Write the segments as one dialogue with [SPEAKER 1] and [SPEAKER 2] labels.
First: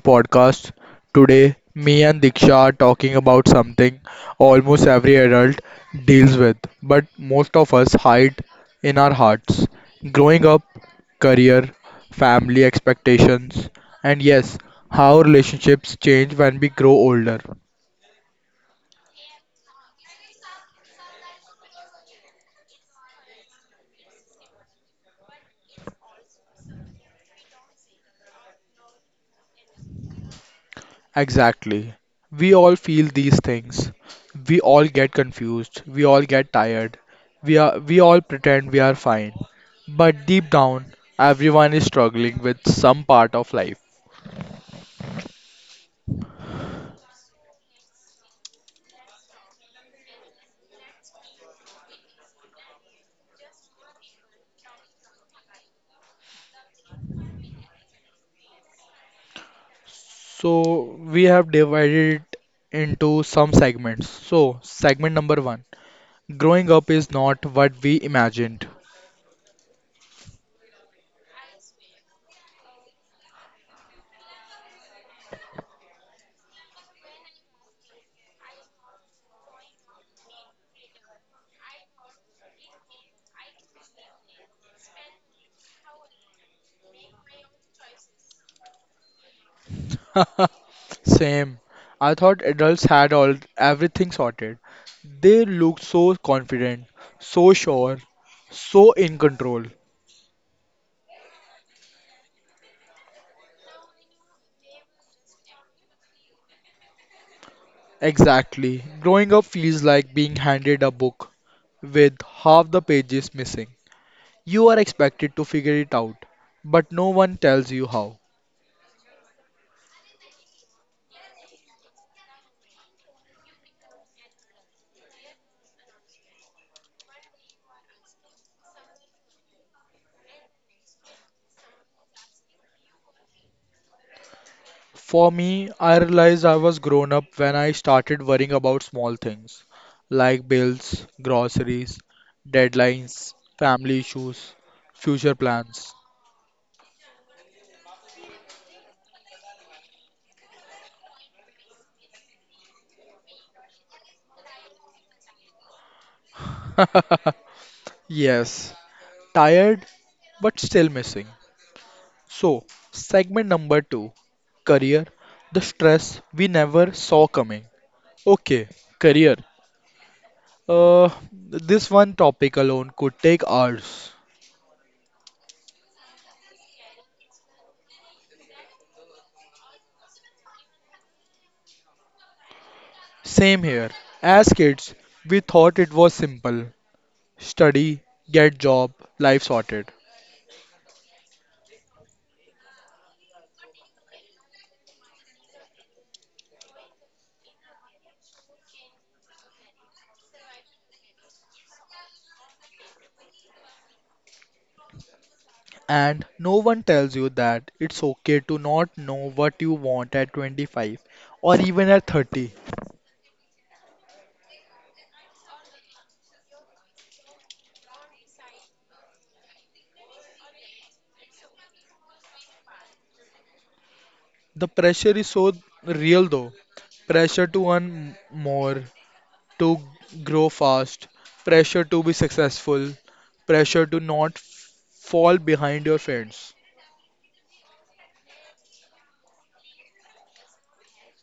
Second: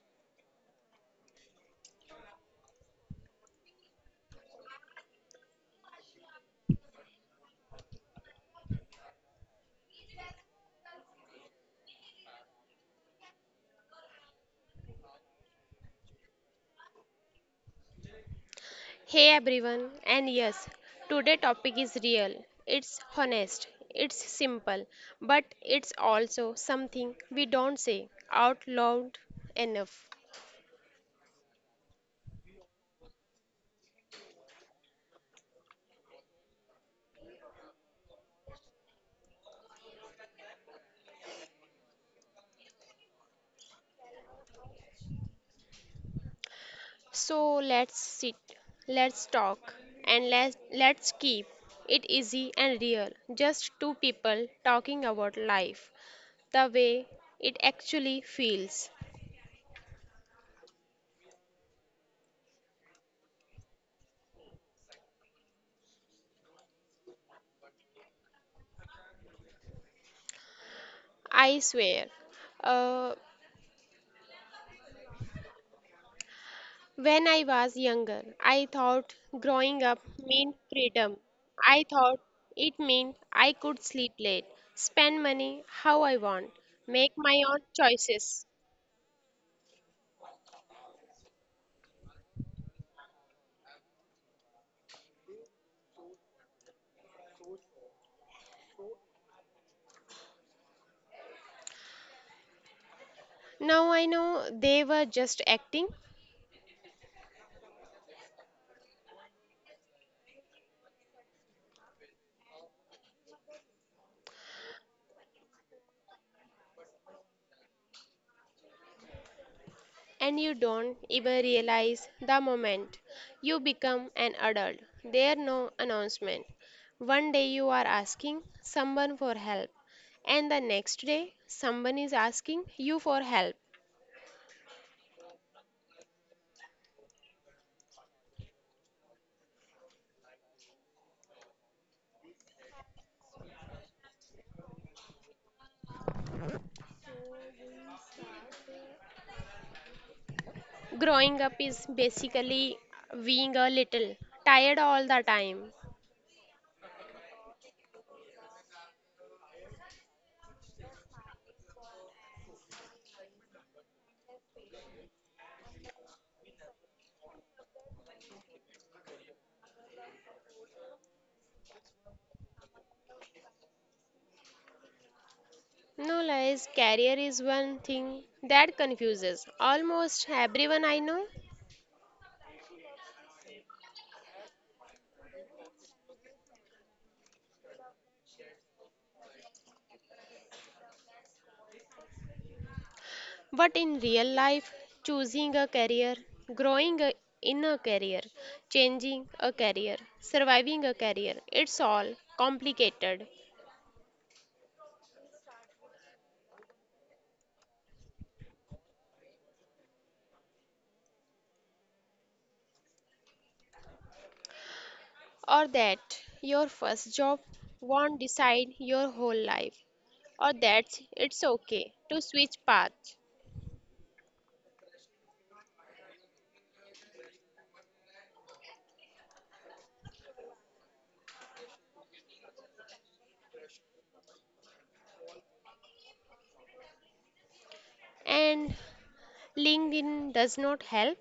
[SPEAKER 1] podcast. Today, me and Diksha are talking about something almost every adult deals with, but most of us hide in our hearts. Growing up, career, family expectations, and yes, how relationships change when we grow older.
[SPEAKER 2] Hey everyone, and yes, today topic is real. It's honest, it's simple, but it's also something we don't say out loud enough.
[SPEAKER 1] Exactly. We all feel these things. We all get confused. We all get tired. We all pretend we are fine. But deep down, everyone is struggling with some part of life.
[SPEAKER 2] So let's sit, let's talk, and let's keep it easy and real. Just two people talking about life, the way it actually feels.
[SPEAKER 1] So we have divided it into some segments. So segment number one, growing up is not what we imagined.
[SPEAKER 2] I swear. Uh, When I was younger, I thought growing up meant freedom. I thought it meant I could sleep late, spend money how I want, make my own choices.
[SPEAKER 1] Same. I thought adults had all everything sorted. They looked so confident, so sure, so in control.
[SPEAKER 2] Now I know they were just acting,
[SPEAKER 1] Exactly. Growing up feels like being handed a book with half the pages missing. You are expected to figure it out, but no one tells you how.
[SPEAKER 2] and you don't even realize the moment you become an adult. There no announcement. One day you are asking someone for help, and the next day someone is asking you for help.
[SPEAKER 1] For me, I realized I was grown up when I started worrying about small things like bills, groceries, deadlines, family issues, future plans.
[SPEAKER 2] Growing up is basically being a little tired all the time.
[SPEAKER 1] Yes, tired but still missing. So, segment number two, career, the stress we never saw coming. Okay, career. This one topic alone could take hours.
[SPEAKER 2] No lies, career is one thing that confuses almost everyone I know.
[SPEAKER 1] Same here. As kids, we thought it was simple: study, get job, life sorted.
[SPEAKER 2] But in real life, choosing a career, growing a- in a career, changing a career, surviving a career, it's all complicated.
[SPEAKER 1] And no one tells you that it's okay to not know what you want at 25 or even at 30.
[SPEAKER 2] Or that your first job won't decide your whole life, or that it's okay to switch paths.
[SPEAKER 1] The pressure is so real though. Pressure to earn more, to grow fast, pressure to be successful, pressure to not fall behind your friends.
[SPEAKER 2] And LinkedIn does not help.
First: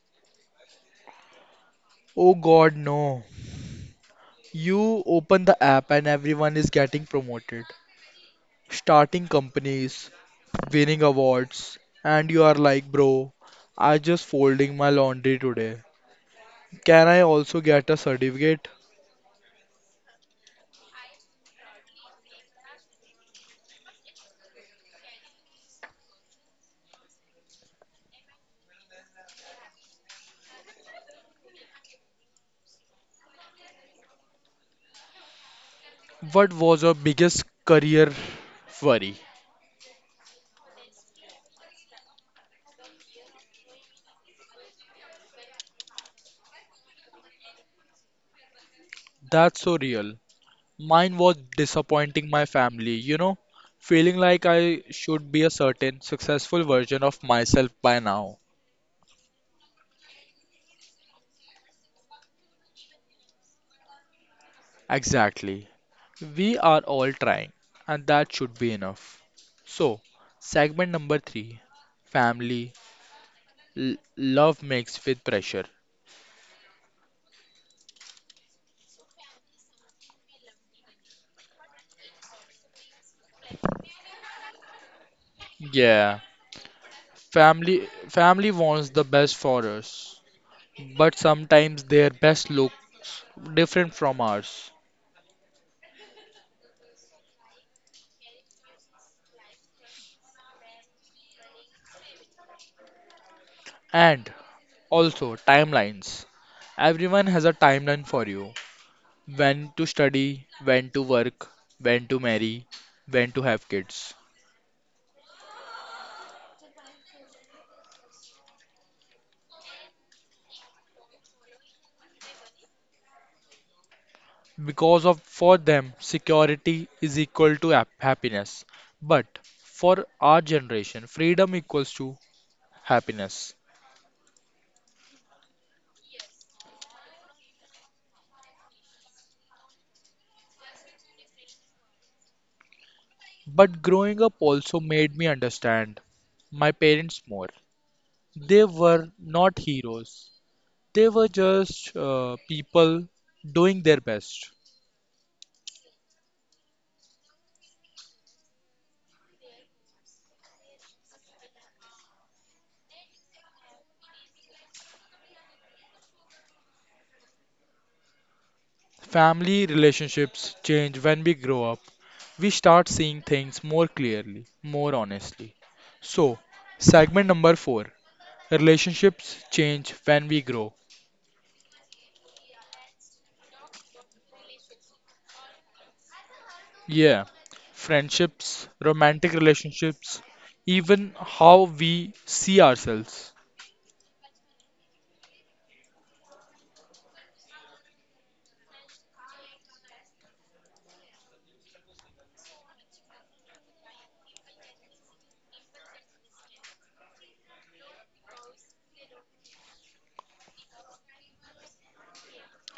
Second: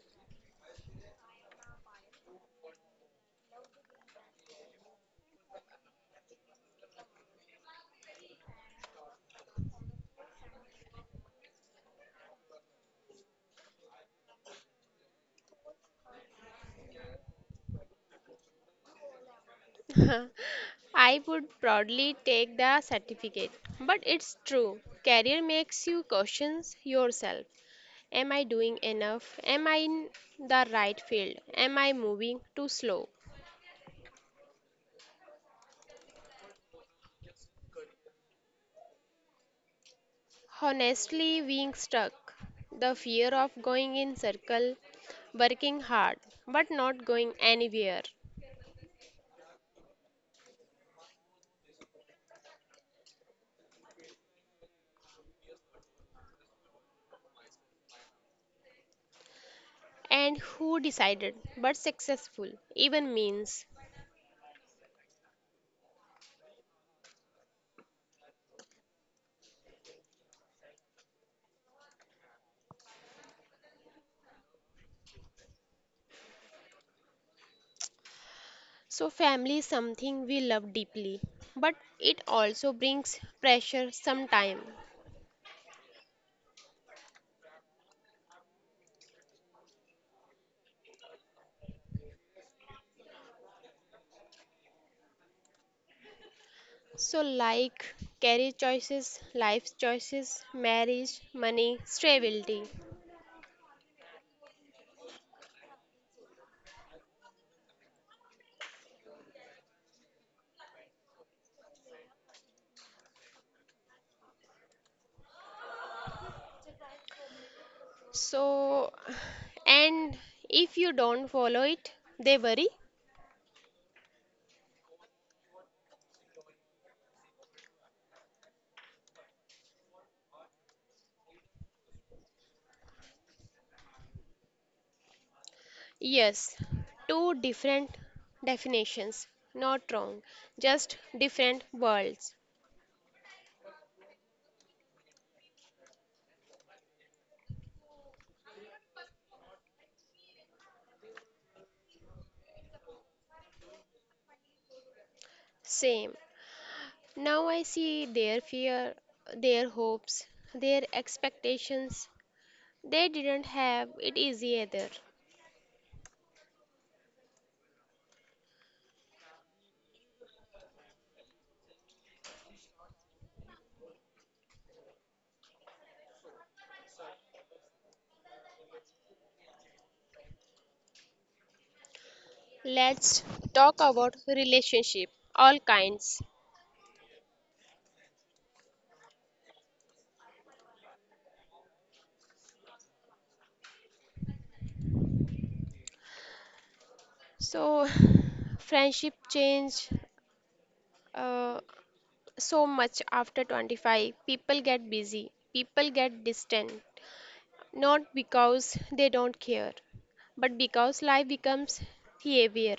[SPEAKER 1] Oh god, no. You open the app and everyone is getting promoted, starting companies, winning awards, and you are like, bro, I just folding my laundry today. Can I also get a certificate?
[SPEAKER 2] I would proudly take the certificate. But it's true. Career makes you question yourself. Am I doing enough? Am I in the right field? Am I moving too slow?
[SPEAKER 1] What was your biggest career worry?
[SPEAKER 2] Honestly, being stuck, the fear of going in circle, working hard but not going anywhere.
[SPEAKER 1] That's so real. Mine was disappointing my family, you know, feeling like I should be a certain successful version of myself by now.
[SPEAKER 2] And who decided but successful even means.
[SPEAKER 1] Exactly. We are all trying, and that should be enough. So, segment number three, family L- love mixed with pressure.
[SPEAKER 2] So, family is something we love deeply, but it also brings pressure sometimes.
[SPEAKER 1] Yeah, family family wants the best for us, but sometimes their best looks different from ours.
[SPEAKER 2] So, like career choices, life choices, marriage, money, stability.
[SPEAKER 1] And also timelines. Everyone has a timeline for you. When to study, when to work, when to marry, when to have kids.
[SPEAKER 2] So, and if you don't follow it, they worry.
[SPEAKER 1] Because of for them, security is equal to happiness. But for our generation, freedom equals to happiness.
[SPEAKER 2] Yes, two different definitions, not wrong, just different worlds.
[SPEAKER 1] But growing up also made me understand my parents more. They were not heroes, they were just people doing their best.
[SPEAKER 2] Same. Now I see their fear, their hopes, their expectations. They didn't have it easy either.
[SPEAKER 1] Family relationships change when we grow up. We start seeing things more clearly, more honestly. So, segment number four, relationships change when we grow.
[SPEAKER 2] Let's talk about relationship, all kinds.
[SPEAKER 1] Yeah, friendships, romantic relationships, even how we see ourselves.
[SPEAKER 2] So, friendship change uh, so much after 25. People get busy, people get distant, not because they don't care, but because life becomes heavier.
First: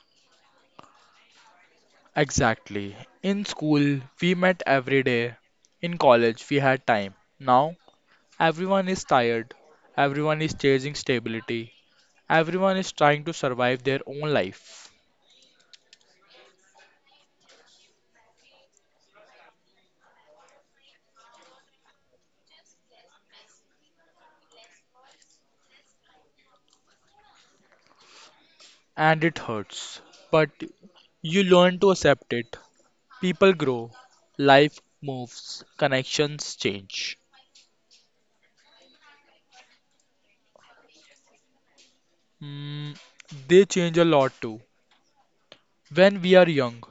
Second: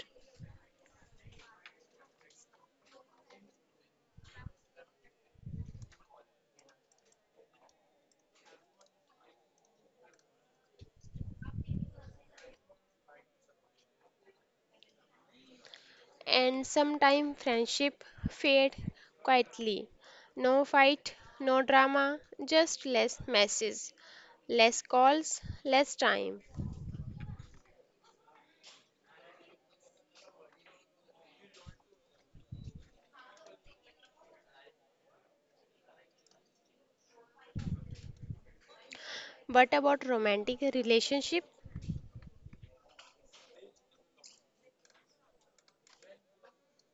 [SPEAKER 1] Exactly. In school, we met every day. In college, we had time. Now, everyone is tired. Everyone is chasing stability. Everyone is trying to survive their own life.
[SPEAKER 2] And sometimes friendship fade quietly. No fight, no drama, just less messages, less calls, less time.
[SPEAKER 1] And it hurts. But you learn to accept it. People grow. Life moves. Connections change.
[SPEAKER 2] But about romantic relationship?
[SPEAKER 1] Mm, they change a lot too. When we are young,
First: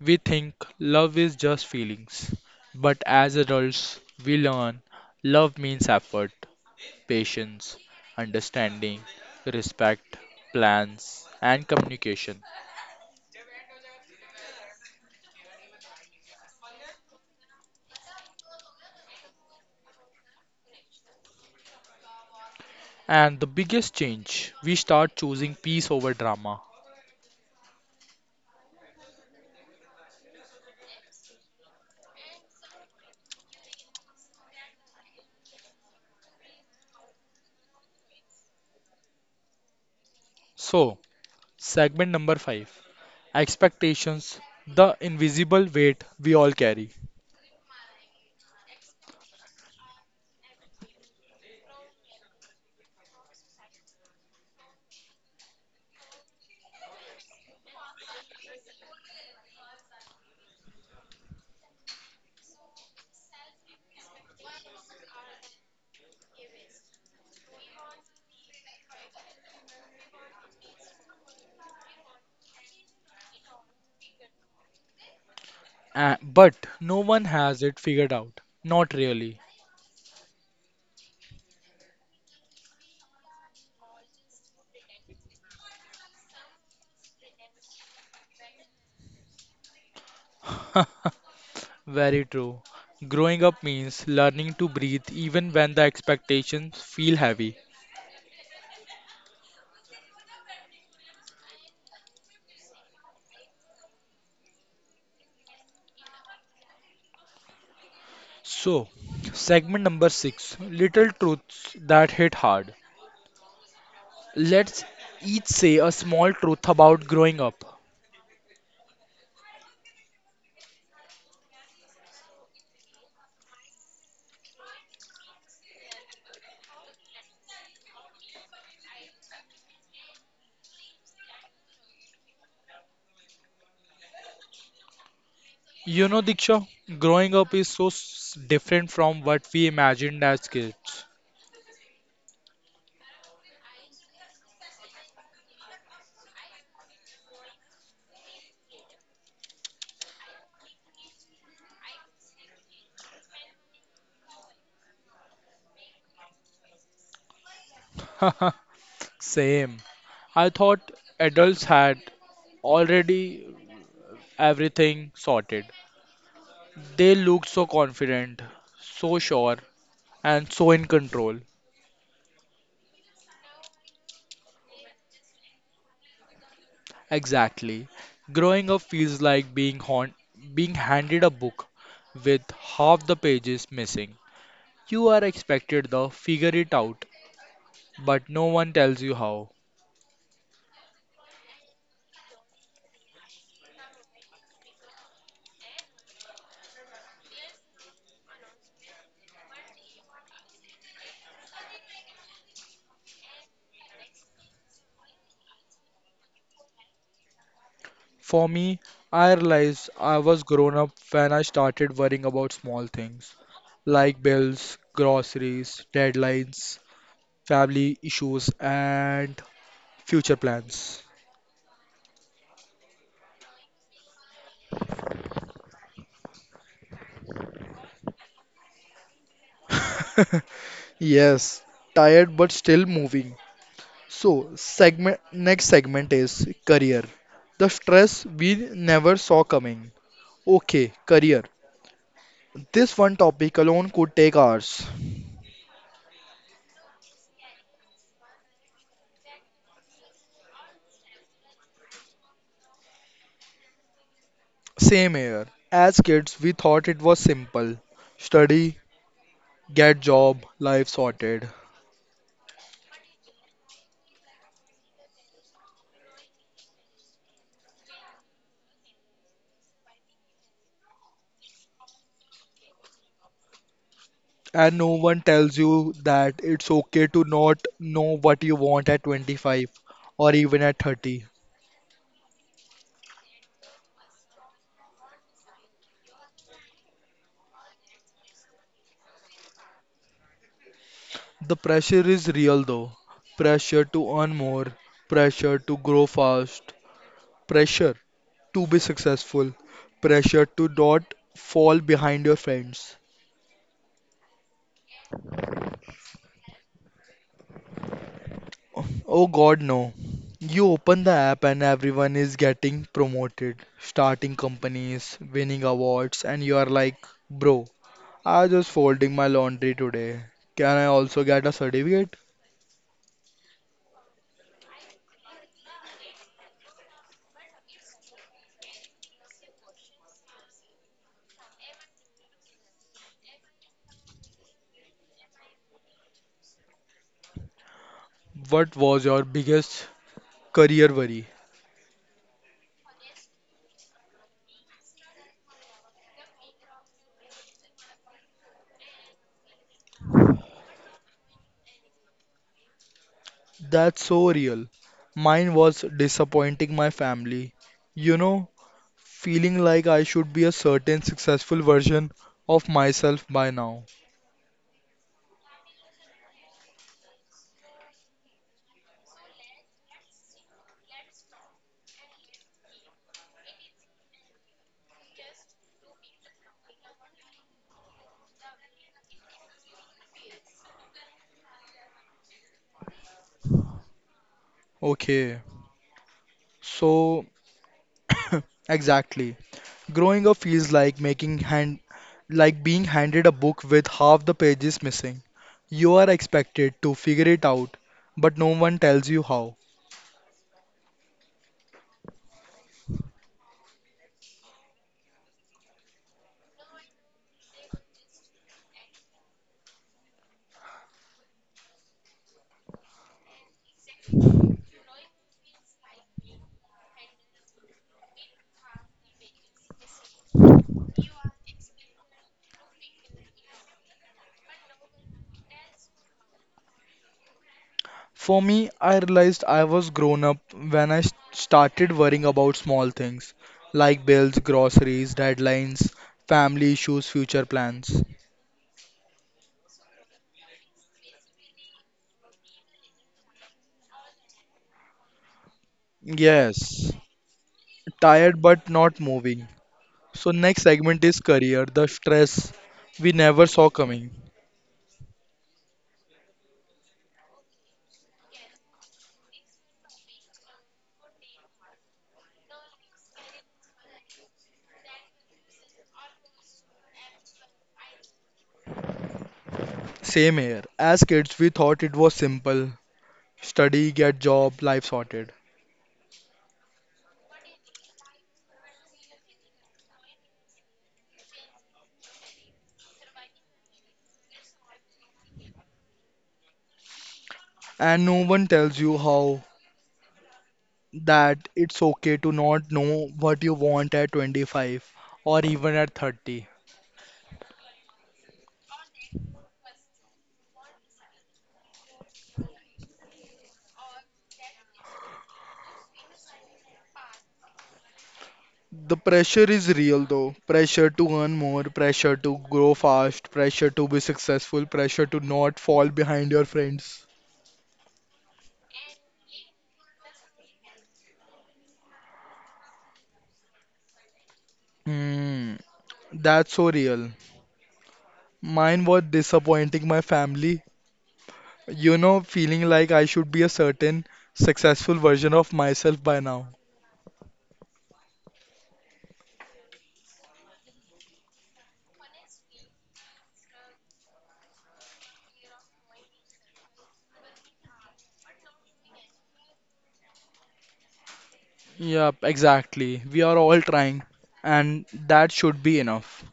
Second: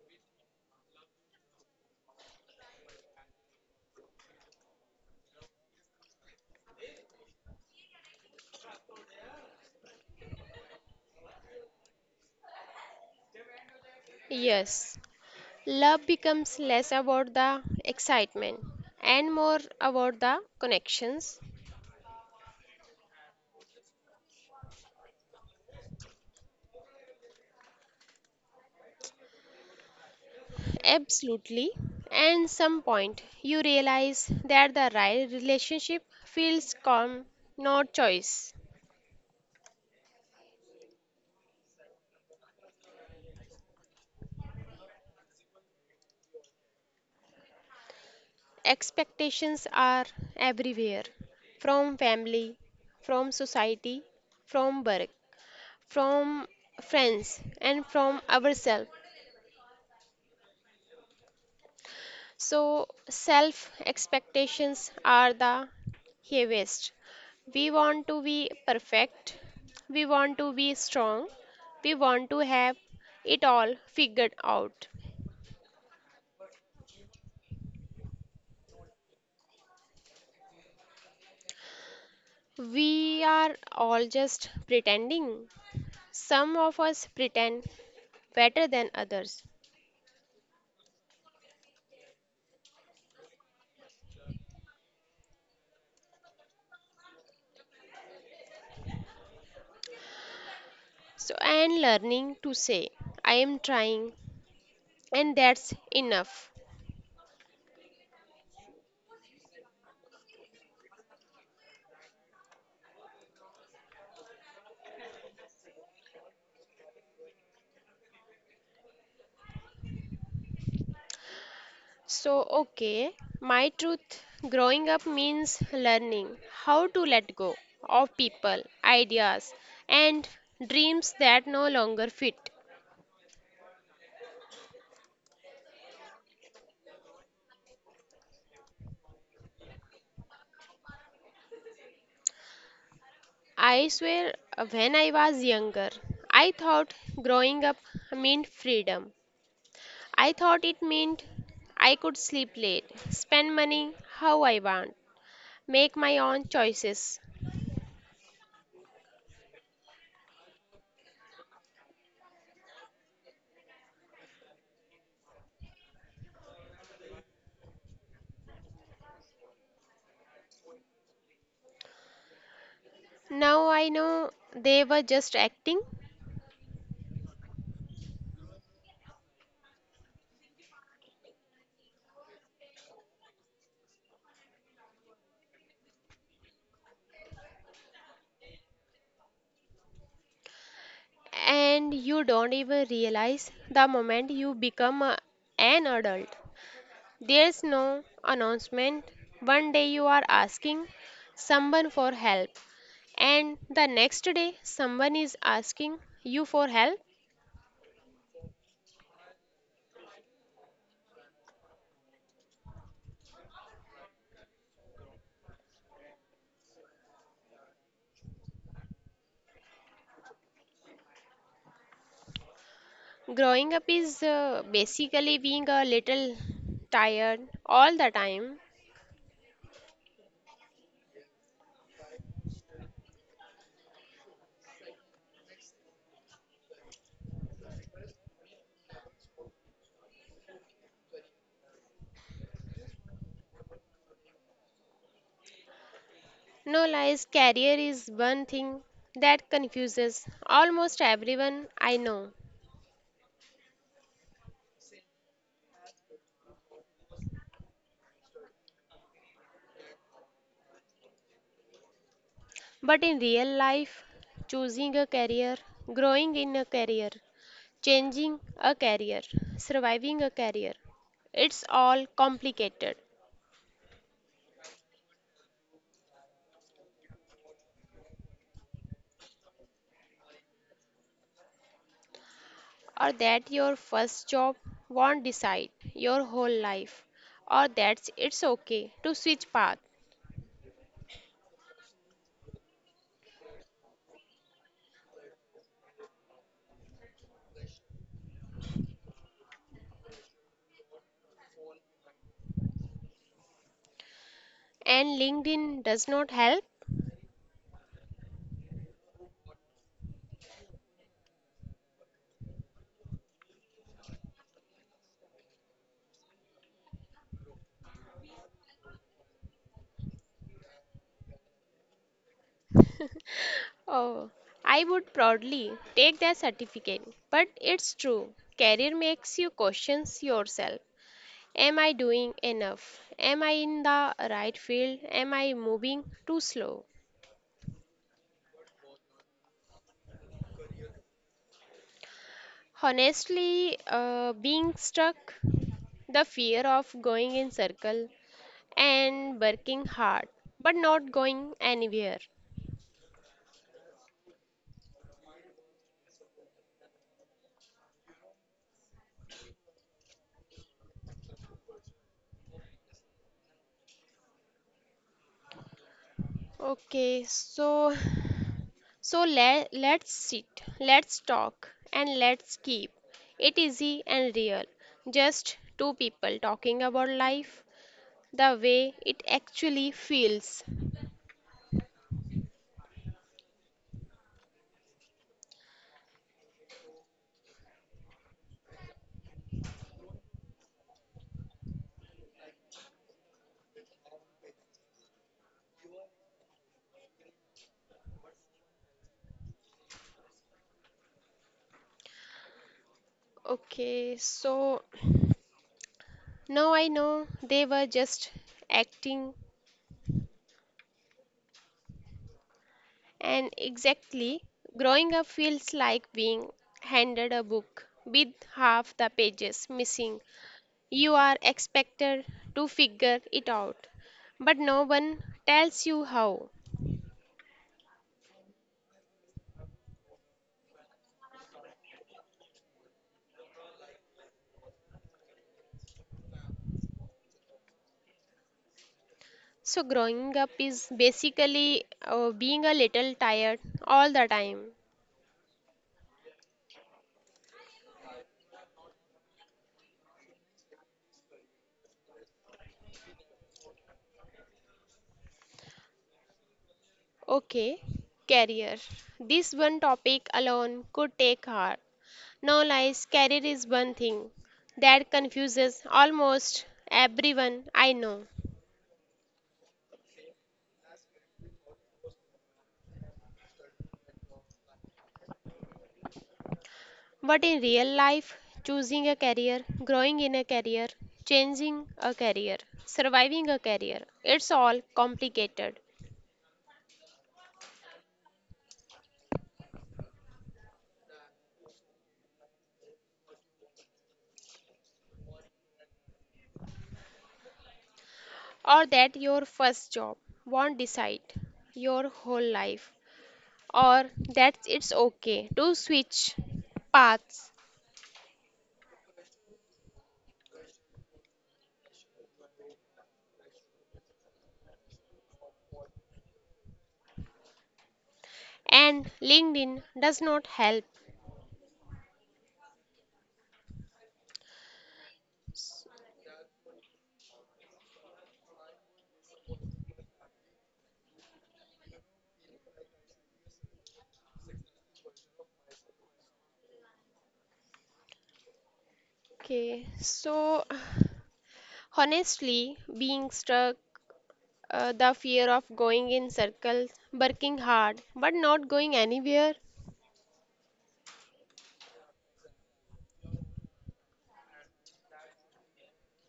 [SPEAKER 1] we think love is just feelings. But as adults, we learn love means effort, patience, understanding, respect, plans, and communication.
[SPEAKER 2] Yes, love becomes less about the excitement and more about the connections.
[SPEAKER 1] And the biggest change, we start choosing peace over drama.
[SPEAKER 2] Absolutely. And some point you realize that the right relationship feels calm, not choice.
[SPEAKER 1] So, segment number 5, expectations, the invisible weight we all carry.
[SPEAKER 2] Expectations are everywhere, from family, from society, from work, from friends, and from ourselves. So, self expectations are the heaviest. We want to be perfect, we want to be strong, we want to have it all figured out.
[SPEAKER 1] But no one has it figured out. Not really.
[SPEAKER 2] We are all just pretending. Some of us pretend better than others.
[SPEAKER 1] Very true. Growing up means learning to breathe even when the expectations feel heavy.
[SPEAKER 2] So and learning to say I am trying and that's enough.
[SPEAKER 1] So, segment number six, little truths that hit hard. Let's each say a small truth about growing up.
[SPEAKER 2] So okay, my truth growing up means learning how to let go of people, ideas and dreams that no longer fit.
[SPEAKER 1] You know, Diksha, growing up is so different from what we imagined as kids.
[SPEAKER 2] I swear when I was younger, I thought growing up meant freedom. I thought it meant I could sleep late, spend money how I want, make my own choices.
[SPEAKER 1] Same. I thought adults had already everything sorted. They looked so confident, so sure, and so in control.
[SPEAKER 2] Now I know they were just acting,
[SPEAKER 1] Exactly. Growing up feels like being handed a book with half the pages missing. You are expected to figure it out, but no one tells you how.
[SPEAKER 2] and you don't even realize the moment you become an adult. There's no announcement. One day you are asking someone for help, and the next day someone is asking you for help.
[SPEAKER 1] For me, I realized I was grown up when I started worrying about small things like bills, groceries, deadlines, family issues, and future plans.
[SPEAKER 2] Growing up is basically being a little tired all the time.
[SPEAKER 1] Yes, tired but still moving. So, segment next segment is career. The stress we never saw coming. Okay, career. This one topic alone could take hours.
[SPEAKER 2] No lies, career is one thing that confuses almost everyone I know.
[SPEAKER 1] Same here. As kids, we thought it was simple. Study, get job, life sorted.
[SPEAKER 2] But in real life, choosing a career, growing in a career, changing a career, surviving a career, it's all complicated.
[SPEAKER 1] And no one tells you that it's okay to not know what you want at 25 or even at 30.
[SPEAKER 2] Or that your first job won't decide your whole life, or that it's okay to switch path,
[SPEAKER 1] The pressure is real though. Pressure to earn more, pressure to grow fast, pressure to be successful, pressure to not fall behind your friends.
[SPEAKER 2] and LinkedIn does not help.
[SPEAKER 1] Oh God, no. You open the app and everyone is getting promoted, starting companies, winning awards, and you are like, bro, I just folding my laundry today. Can I also get a certificate?
[SPEAKER 2] Oh, I would proudly take that certificate, but it's true. Career makes you question yourself. Am I doing enough? Am I in the right field? Am I moving too slow?
[SPEAKER 1] What was your biggest career worry?
[SPEAKER 2] Honestly, being stuck, the fear of going in circle and working hard but not going anywhere.
[SPEAKER 1] That's so real. Mine was disappointing my family. You know, feeling like I should be a certain successful version of myself by now.
[SPEAKER 2] Okay, so let's sit, let's talk, and let's keep it easy and real. Just two people talking about life the way it actually feels.
[SPEAKER 1] Okay, so exactly. Growing up feels like making hand like being handed a book with half the pages missing. You are expected to figure it out, but no one tells you how.
[SPEAKER 2] Okay, so no, I know they were just acting, and exactly, growing up feels like being handed a book with half the pages missing. You are expected to figure it out, but no one tells you how.
[SPEAKER 1] For me, I realized I was grown up when I started worrying about small things like bills, groceries, deadlines, family issues, future plans.
[SPEAKER 2] So, growing up is basically being a little tired all the time.
[SPEAKER 1] Yes, tired but not moving. So, next segment is career, the stress we never saw coming.
[SPEAKER 2] Okay, career. This one topic alone could take hours. No lies, career is one thing that confuses almost everyone I know.
[SPEAKER 1] Same here. As kids, we thought it was simple: study, get job, life sorted.
[SPEAKER 2] But in real life, choosing a career, growing in a career, changing a career, surviving a career, it's all complicated.
[SPEAKER 1] And no one tells you how that it's okay to not know what you want at 25 or even at 30.
[SPEAKER 2] Or that your first job won't decide your whole life, or that it's okay to switch paths,
[SPEAKER 1] The pressure is real though, pressure to earn more, pressure to grow fast, pressure to be successful, pressure to not fall behind your friends.
[SPEAKER 2] and LinkedIn does not help.
[SPEAKER 1] Hmm. That's so real. Mine was disappointing my family. You know, feeling like I should be a certain successful version of myself by now.
[SPEAKER 2] Okay, so. Honestly, being stuck, the fear of going in circles, working hard but not going anywhere,
[SPEAKER 1] Yep, exactly. We are all trying, and that should be enough.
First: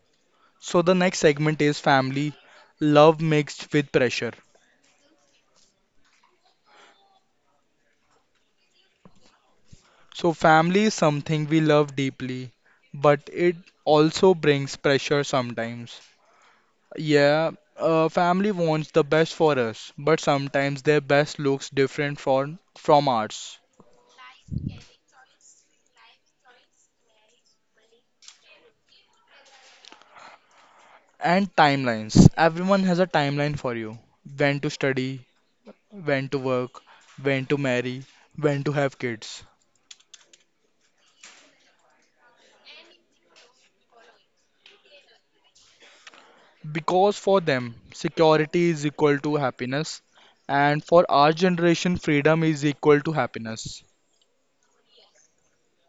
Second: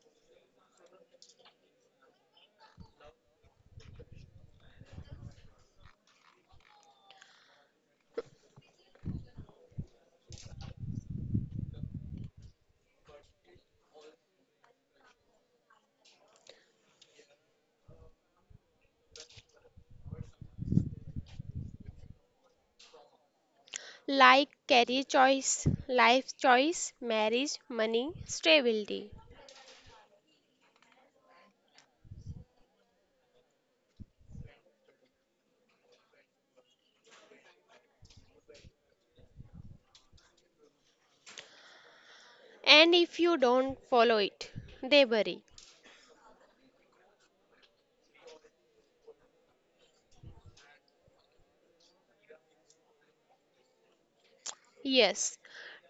[SPEAKER 1] So the next segment is family, love mixed with pressure. So family is something we love deeply, but it also brings pressure sometimes. Yeah, family wants the best for us, but sometimes their best looks different from ours.
[SPEAKER 2] like career choice, life choice, marriage, money, stability.
[SPEAKER 1] And timelines. Everyone has a timeline for you. When to study, when to work, when to marry, when to have kids.
[SPEAKER 2] And if you don't follow it, they worry.
[SPEAKER 1] Because for them, security is equal to happiness, and for our generation, freedom is equal to happiness.
[SPEAKER 2] Yes,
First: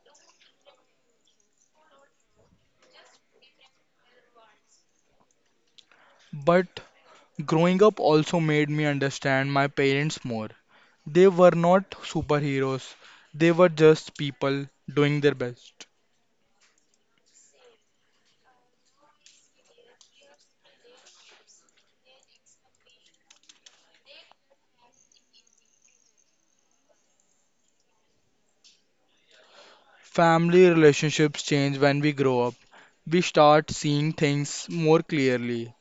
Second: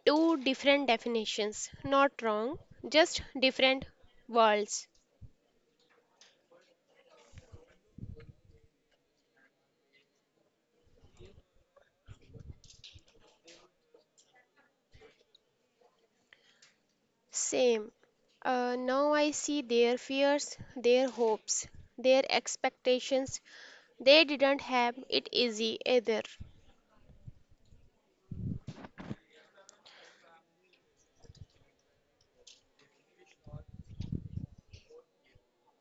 [SPEAKER 2] two different definitions, not wrong, just different worlds.
[SPEAKER 1] But growing up also made me understand my parents more. They were not superheroes, they were just people doing their best.
[SPEAKER 2] Same. Now I see their fears, their hopes, their expectations. They didn't have it easy either.
[SPEAKER 1] Family relationships change when we grow up. We start seeing things more clearly,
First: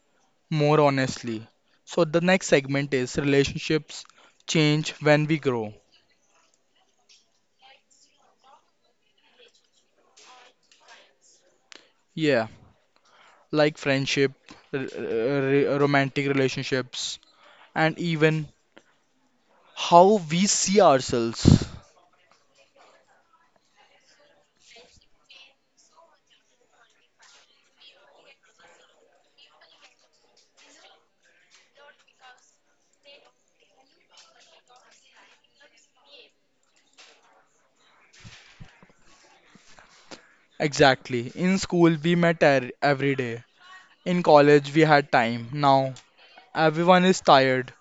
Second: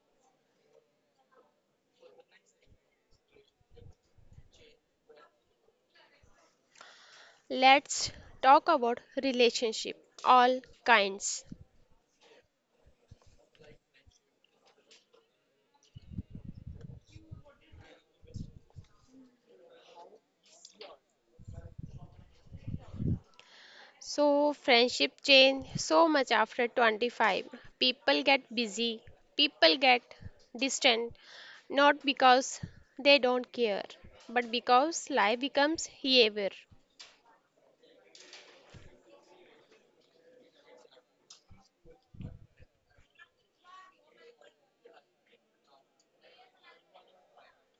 [SPEAKER 1] more honestly. So the next segment is relationships change when we grow.
[SPEAKER 2] Let's talk about relationship, all kinds.
[SPEAKER 1] Yeah. Like friendship, r- r- romantic relationships, and even how we see ourselves.
[SPEAKER 2] So friendship change so much after 25. People get busy, people get distant, not because they don't care, but because life becomes heavier.
[SPEAKER 1] Exactly. In school, we met every day. In college, we had time. Now, everyone is tired.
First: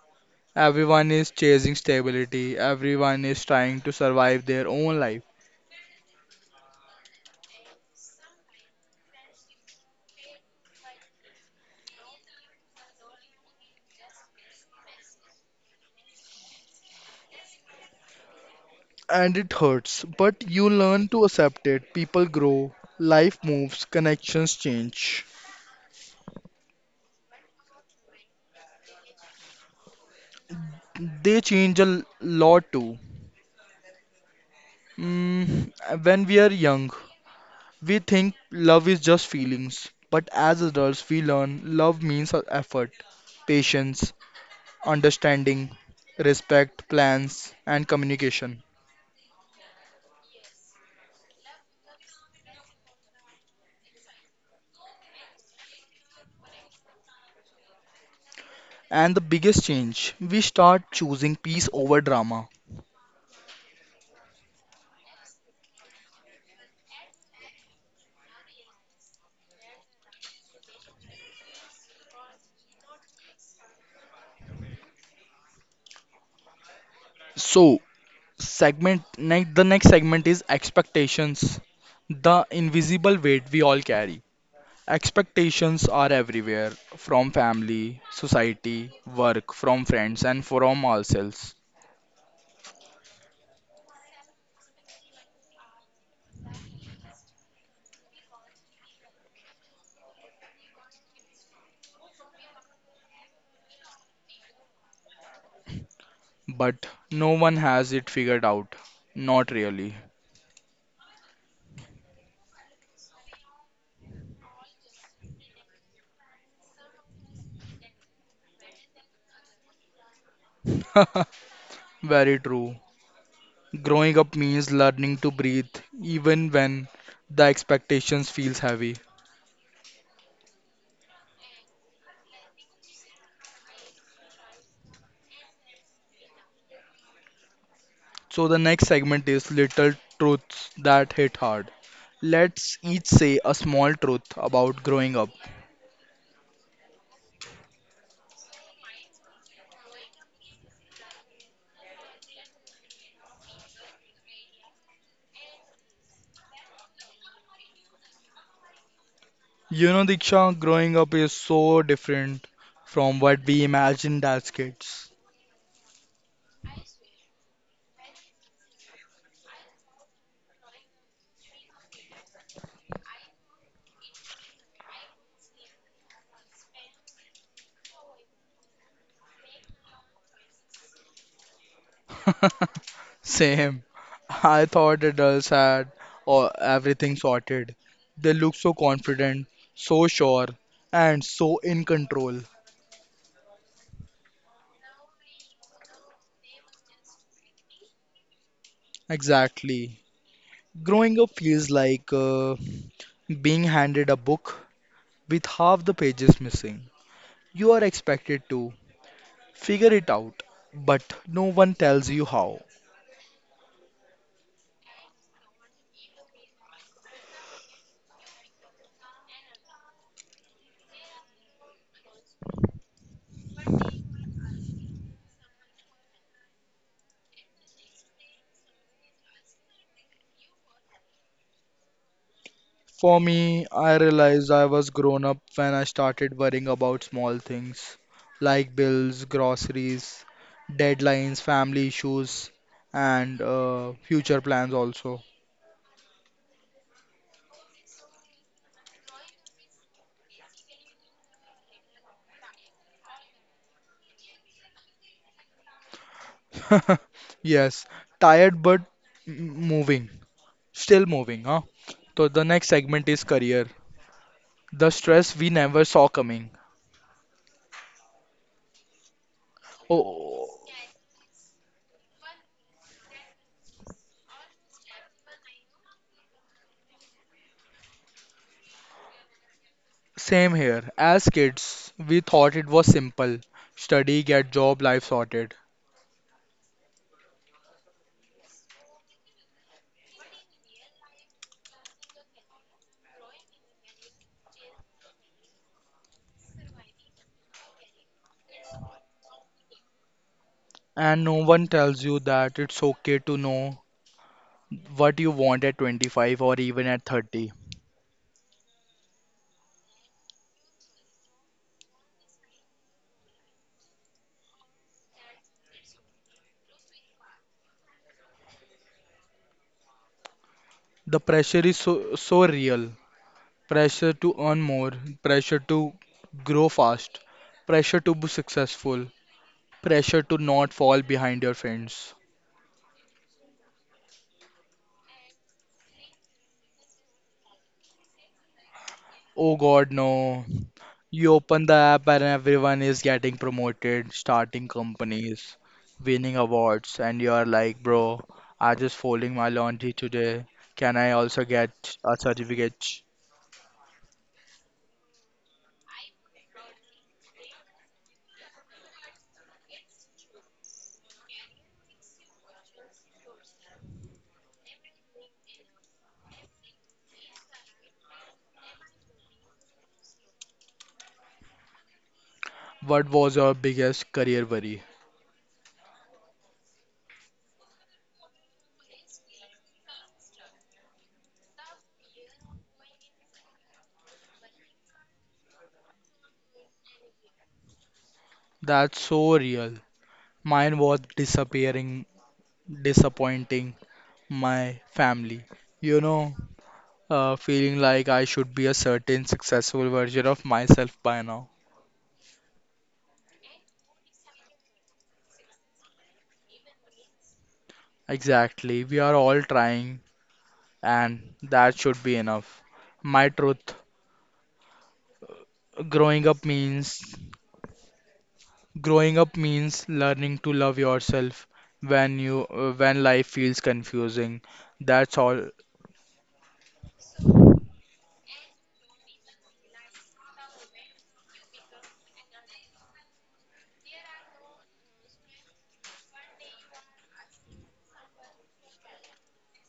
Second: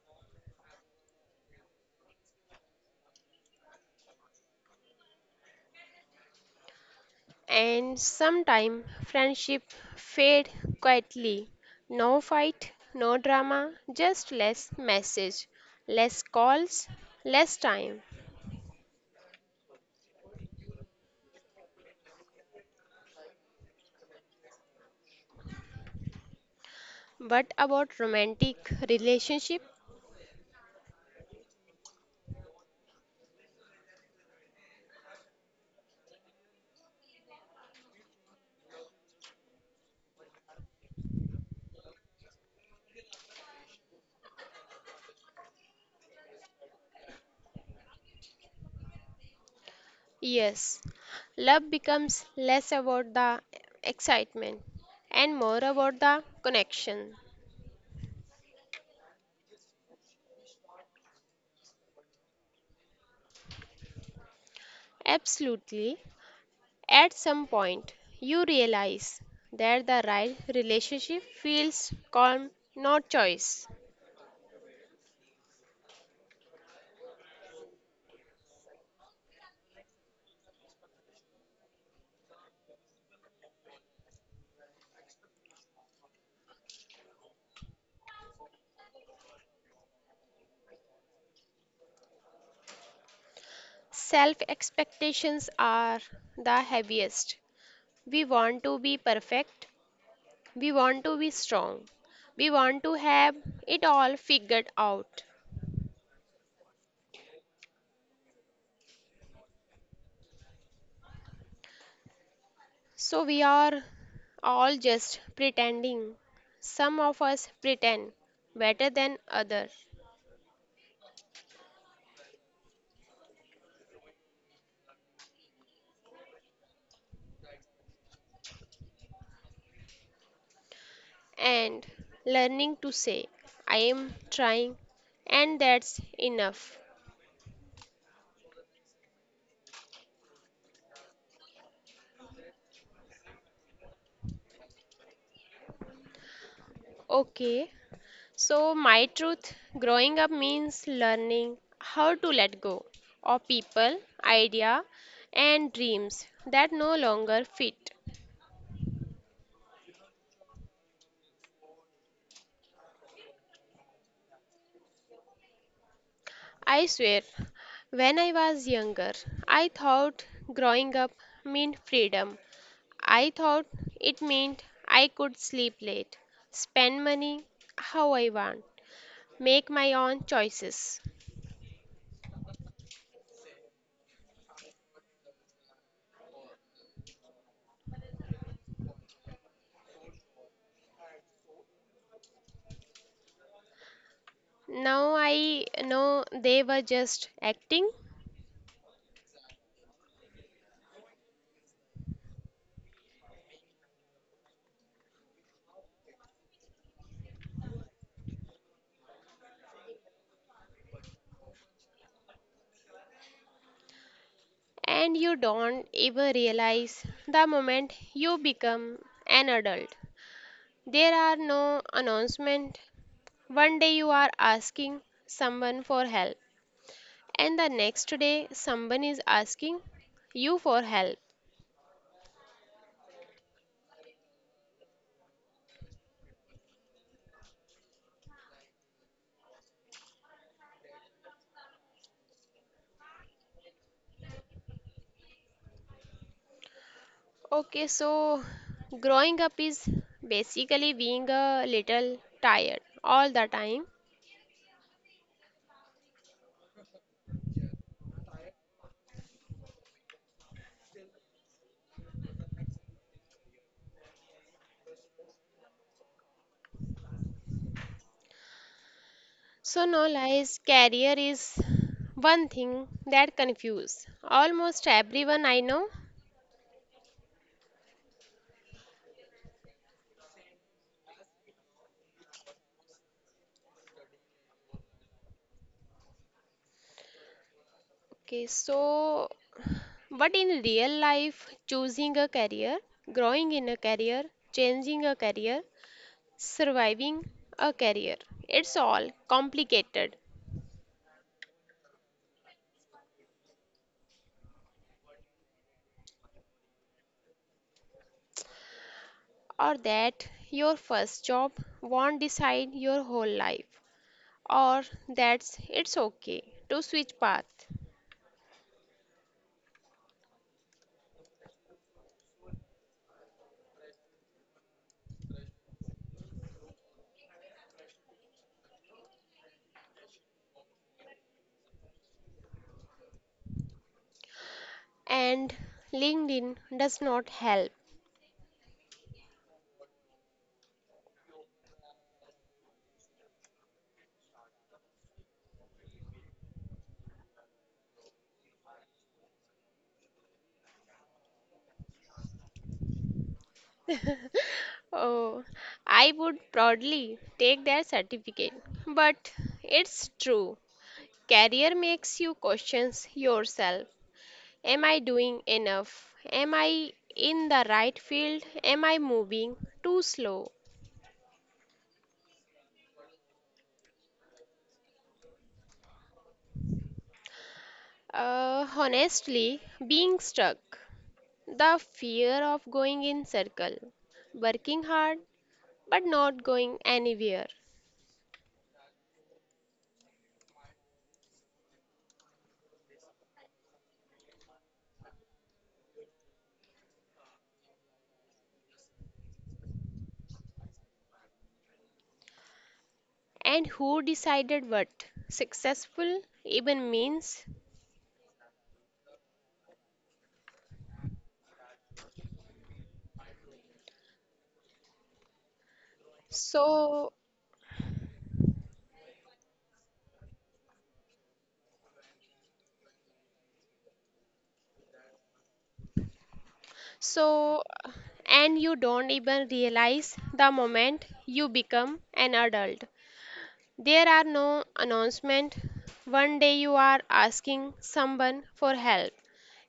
[SPEAKER 1] Everyone is chasing stability. Everyone is trying to survive their own life.
[SPEAKER 2] And sometimes friendship fade quietly. No fight, no drama, just less message, less calls, less time.
[SPEAKER 1] And it hurts, but you learn to accept it. People grow, life moves, connections change.
[SPEAKER 2] But about romantic relationship,
[SPEAKER 1] They change a lot too. Mm, when we are young, we think love is just feelings, but as adults, we learn love means effort, patience, understanding, respect, plans, and communication.
[SPEAKER 2] yes, love becomes less about the excitement and more about the connection.
[SPEAKER 1] And the biggest change, we start choosing peace over drama.
[SPEAKER 2] Absolutely. At some point, you realize that the right relationship feels calm, not choice.
[SPEAKER 1] So, the next segment is expectations, the invisible weight we all carry. Expectations are everywhere, from family, society, work, from friends, and from ourselves.
[SPEAKER 2] Self expectations are the heaviest. We want to be perfect. We want to be strong. We want to have it all figured out.
[SPEAKER 1] But no one has it figured out. Not really.
[SPEAKER 2] So we are all just pretending. Some of us pretend better than others.
[SPEAKER 1] Very true. Growing up means learning to breathe even when the expectations feels heavy.
[SPEAKER 2] And learning to say I am trying and that's enough.
[SPEAKER 1] So the next segment is little truths that hit hard. Let's each say a small truth about growing up.
[SPEAKER 2] Okay, so, my truth growing up means learning how to let go of people, idea, and dreams that no longer fit.
[SPEAKER 1] You know, Diksha, growing up is so different from what we imagined as kids.
[SPEAKER 2] I swear, when I was younger, I thought growing up meant freedom. I thought it meant I could sleep late, spend money how I want, make my own choices.
[SPEAKER 1] Same. I thought adults had or everything sorted. They look so confident, so sure, and so in control.
[SPEAKER 2] Now I know they were just acting
[SPEAKER 1] Exactly. Growing up feels like being handed a book with half the pages missing. You are expected to figure it out, but no one tells you how.
[SPEAKER 2] and you don't ever realize the moment you become an adult. There are no announcements. One day you are asking someone for help, and the next day someone is asking you for help.
[SPEAKER 1] For me, I realized I was grown up when I started worrying about small things like bills, groceries, deadlines, family issues, and future plans also.
[SPEAKER 2] Okay, so growing up is basically being a little tired all the time.
[SPEAKER 1] Yes, tired but moving, still moving, huh? So the next segment is career. The stress we never saw coming.
[SPEAKER 2] So no
[SPEAKER 1] Oh,
[SPEAKER 2] lies, career is one thing that confuses almost everyone I know.
[SPEAKER 1] same here. As kids, we thought it was simple. Study, get job, life sorted.
[SPEAKER 2] Okay, so, but in real life, choosing a career, growing in a career, changing a career, surviving a career, it's all complicated.
[SPEAKER 1] And no one tells you that it's okay to know what you want at 25 or even at 30.
[SPEAKER 2] Or that your first job won't decide your whole life, or that's it's okay to switch path.
[SPEAKER 1] The pressure is so, so real. Pressure to earn more, pressure to grow fast, pressure to be successful, pressure to not fall behind your friends.
[SPEAKER 2] And LinkedIn does not help.
[SPEAKER 1] Oh God, no. You open the app and everyone is getting promoted, starting companies, winning awards, and you are like, bro, I just folding my laundry today. Can I also get a certificate?
[SPEAKER 2] Oh, I would proudly take their certificate, but it's true. Career makes you question yourself. Am I doing enough? Am I in the right field? Am I moving too slow?
[SPEAKER 1] What was your biggest career worry?
[SPEAKER 2] Honestly, being stuck. The fear of going in circle. Working hard but not going anywhere.
[SPEAKER 1] That's so real. Mine was disappointing my family. You know, feeling like I should be a certain successful version of myself by now.
[SPEAKER 2] And who decided what successful even means?
[SPEAKER 1] Exactly. We are all trying, and that should be enough. My truth, growing up means
[SPEAKER 2] So,
[SPEAKER 1] growing up means learning to love yourself when you when life feels confusing. That's all.
[SPEAKER 2] so and you don't even realize the moment you become an adult. There are no announcement. One day you are asking someone for help,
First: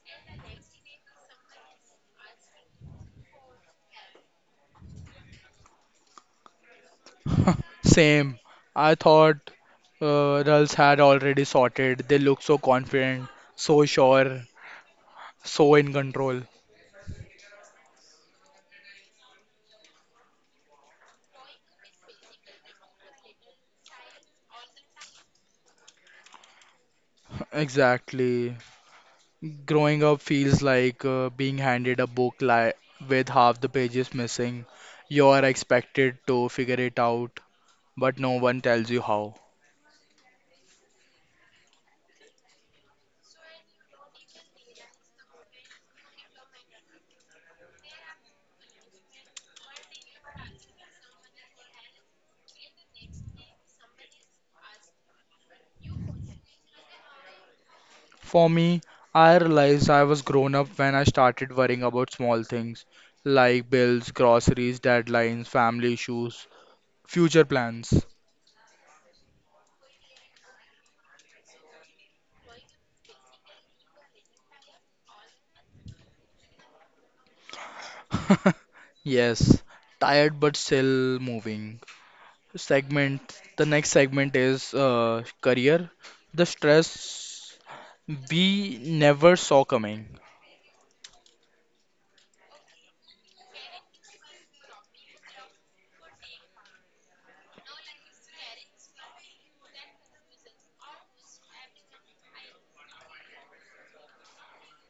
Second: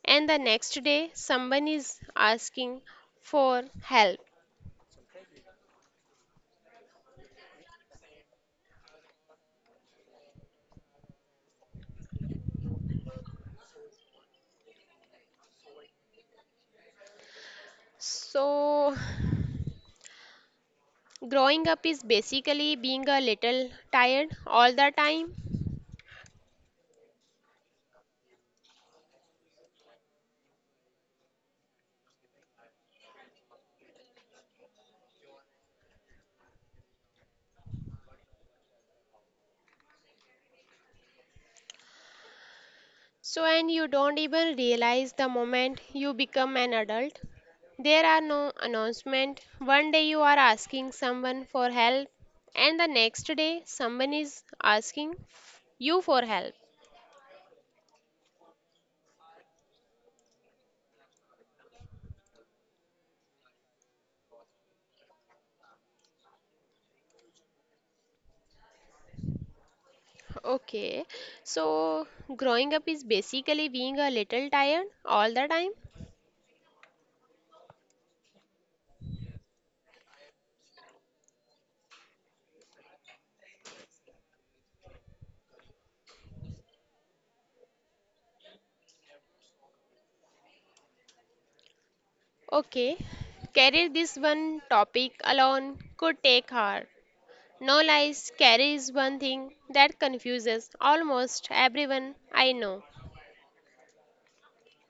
[SPEAKER 2] and the next day someone is asking for help.
[SPEAKER 1] Same. I thought Rals had already sorted. They look so confident, so sure, so in control.
[SPEAKER 2] So, growing up is basically being a little tired all the time.
[SPEAKER 1] Exactly. Growing up feels like being handed a book li with half the pages missing. You are expected to figure it out, but no one tells you how.
[SPEAKER 2] And you don't even realize the moment you become an adult. There are no announcement. One day you are asking someone for help, and the next day someone is asking you for help.
[SPEAKER 1] For me, I realized I was grown up when I started worrying about small things like bills, groceries, deadlines, family issues, future plans.
[SPEAKER 2] Okay, so growing up is basically being a little tired all the time.
[SPEAKER 1] Yes, tired but still moving. The next segment is career. The stress we never saw coming.
[SPEAKER 2] Okay, carry this one topic alone could take hard. No lies, carry is one thing that confuses almost everyone I know.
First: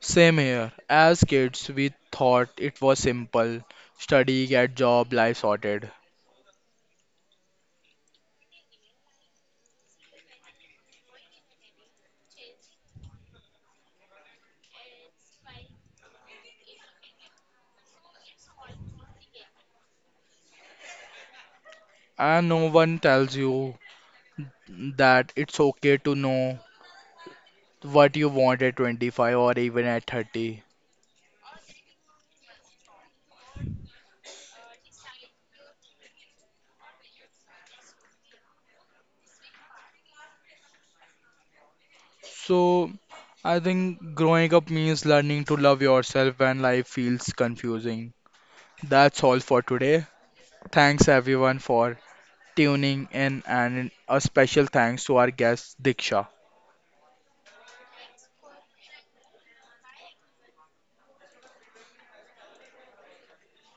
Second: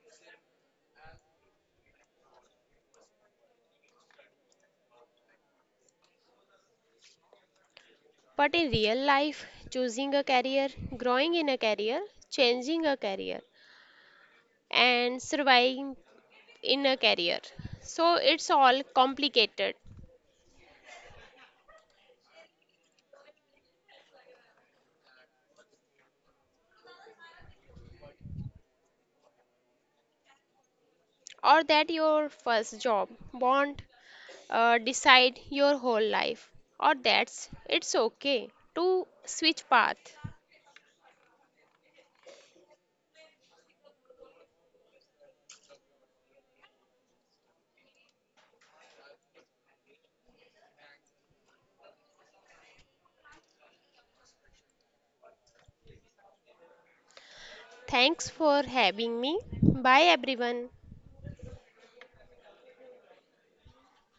[SPEAKER 1] Same here. As kids, we thought it was simple. Study, get job, life sorted.
[SPEAKER 2] But in real life, choosing a career, growing in a career, changing a career, and surviving in a career. So it's all complicated.
[SPEAKER 1] And no one tells you that it's okay to know what you want at 25 or even at 30.
[SPEAKER 2] Or that your first job, bond, decide your whole life or that's it's okay to switch path.
[SPEAKER 1] So, I think growing up means learning to love yourself when life feels confusing. That's all for today. Thanks everyone for tuning in, and a special thanks to our guest Diksha.
[SPEAKER 2] Thanks for having me. Bye everyone.